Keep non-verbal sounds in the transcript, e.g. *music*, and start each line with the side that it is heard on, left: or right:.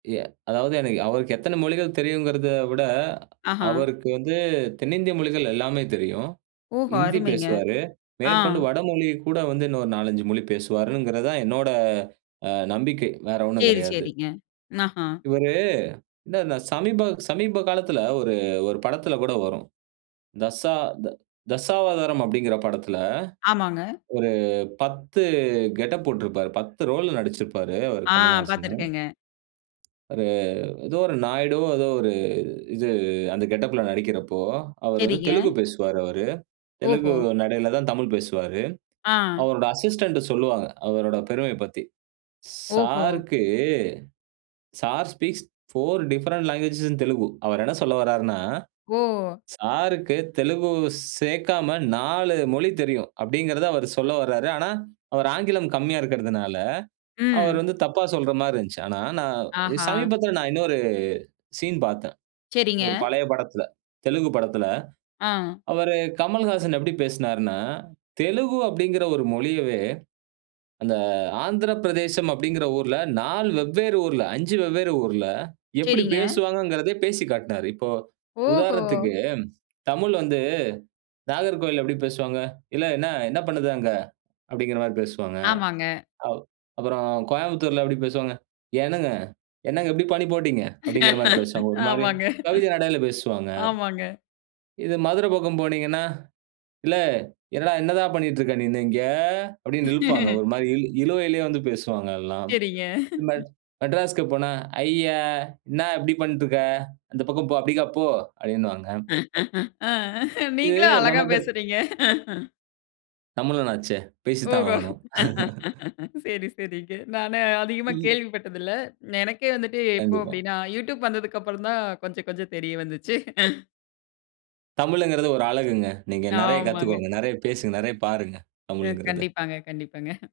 right: எ அதாவது எனக்கு அவருக்கு எத்தன மொழிகள் தெரியுங்கறத விட,
left: ஆஹா.
right: அவருக்கு வந்து தென்னிந்திய மொழிகள் எல்லாமே தெரியும்.
left: ஓஹோ!
right: ஹிந்தி
left: அருமைங்க.
right: பேசுவாரு,
left: ஆ.
right: மேற்கொண்டு வடமொழிய கூட வந்து இன்னொரு 4, 5 மொழி பேசுவாருங்கறதான் என்னோட அ நம்பிக்கை, வேற ஒண்ணும்
left: சரி
right: கிடையாது.
left: சரிங்க. அஹா.
right: இவரு இந்த சமீப சமீப காலத்துல ஒரு ஒரு படத்துல கூட வரும். தசா "தசாவதாரம்" அப்டிங்கற படத்துல,
left: ஆமாங்க.
right: ஒரு 10 கெட்டப் போட்டுருப்பாரு. 10 ரோல் நடிச்சிருப்பாரு அவரு
left: ஆ!
right: கமலஹாசன்.
left: பாத்துருக்கேங்க.
right: ஒரு ஏதோ ஒரு நாயுடு ஏதோ ஒரு இது அந்த கெட்டப்ல நடிக்கிறப்போ, அவர் வந்து
left: சரிங்க.
right: தெலுங்கு பேசுவார் அவர், தெலுங்கு
left: ஓஹோ!
right: நடையில தான் தமிழ் பேசுவார்.
left: ஆ.
right: அவரோட அசிஸ்டன்ட் சொல்லுவாங்க. அவரோட பெருமைய பத்தி,
left: ஓஹோ!
right: "சாருக்கு sir speaks 4 different language in Telugu." அவர் என்ன சொல்ல வரார்னா,
left: ஓ!
right: "சாருக்கு தெலுங்கு சேர்க்காம 4 மொழி தெரியும்" அப்டீங்கறத அவர் சொல்ல வராரு. ஆனா, அவர் ஆங்கிலம் கம்மியா இருக்கறதுனால, அவர்
left: ம்.
right: வந்து தப்பா சொல்ற மாரி இருந்துச்சு. ஆனா, நான்
left: அஹா.
right: சமீபத்தில நான் இன்னொரு சீன் பாத்தேன்.
left: சரிங்க.
right: ஒரு பழைய படத்துல, தெலுங்கு படத்துல
left: ஆ.
right: அவரு கமல்ஹாசன் எப்படி பேசினார்னா, தெலுங்கு அப்டிங்கற ஒரு மொழியவே, அந்த ஆந்திரப்பிரதேசம் அப்டிங்கற ஊர்ல 4 வெவ்வேறு ஊர்ல, 5 வெவ்வேறு ஊர்ல எப்டி
left: சரிங்க.
right: பேசுவாங்கங்கறதையு பேசிக் காட்னாரு. இப்போ
left: ஓஹோ!
right: உதாரணத்துக்கு தமிழ் வந்து நாகர்கோவில்ல எப்டி பேசுவாங்க? "எல என்ன என்ன பண்ணுத அங்க" அப்டிங்கற மாரி பேசுவாங்க.
left: ஆமாங்க.
right: அப் அப்பறம் கோயம்புத்தூர்ல எப்டி பேசுவாங்க? "ஏனுங்க என்னங்க இப்புடி பண்ணி போட்டீங்க" அப்டிங்கற மாரி
left: *laughs*
right: பேசுவாங்க. ஒரு மாரி
left: ஆமாங்க.
right: கவிதை நடையில பேசுவாங்க.
left: ஆமாங்க.
right: இது மதுரை பக்கம் போனீங்கன்னா, "எலே எல என்னால பண்ணீட்டு இருக்க நீனு இங்க" அப்டீன்னு இழுப்பாங்க.
left: *chuckles*
right: ஒரு மாரி இழு இழுவைலே வந்து பேசுவாங்க எல்லாம்.
left: சரிங்க.
right: மெட் மெட்ராஸ்க்கு போனா, "ஐயா! இன்னா இப்டி பண்டுருக்க இருக்க? அந்த பக்கம் போ, அப்டிக்கா போ" அப்டினுவாங்க.
left: ஆ
right: இது
left: நீங்களும் அழகா
right: நமக்கு,
left: பேசுறீங்க.
right: தமிழன்னாச்சே, பேசித்தான்
left: ஓஹோ!
right: ஆகணும். *chuckles*
left: *laughs* சரி சரிங்க. நானு அதிகமா
right: ம்.
left: கேள்வி பட்டது இல்ல. எனக்கே வந்துட்டு எப்போ
right: கண்டிப்பா.
left: அப்டின்னா, "YouTube" வந்ததுக்கப்பறம் தான் கொஞ்சம் கொஞ்சம் தெரிய வந்துச்சு. *chuckles*
right: தமிழுங்கறது ஒரு அழகுங்க. நீங்க நிறையா
left: ஆமாங்க.
right: கத்துக்கோங்க, நிறையா பேசுங்க, நிறைய பாருங்க
left: அ,
right: தமிழ்ங்கறத.
left: கண்டிப்பாங்க, கண்டிப்பாங்க.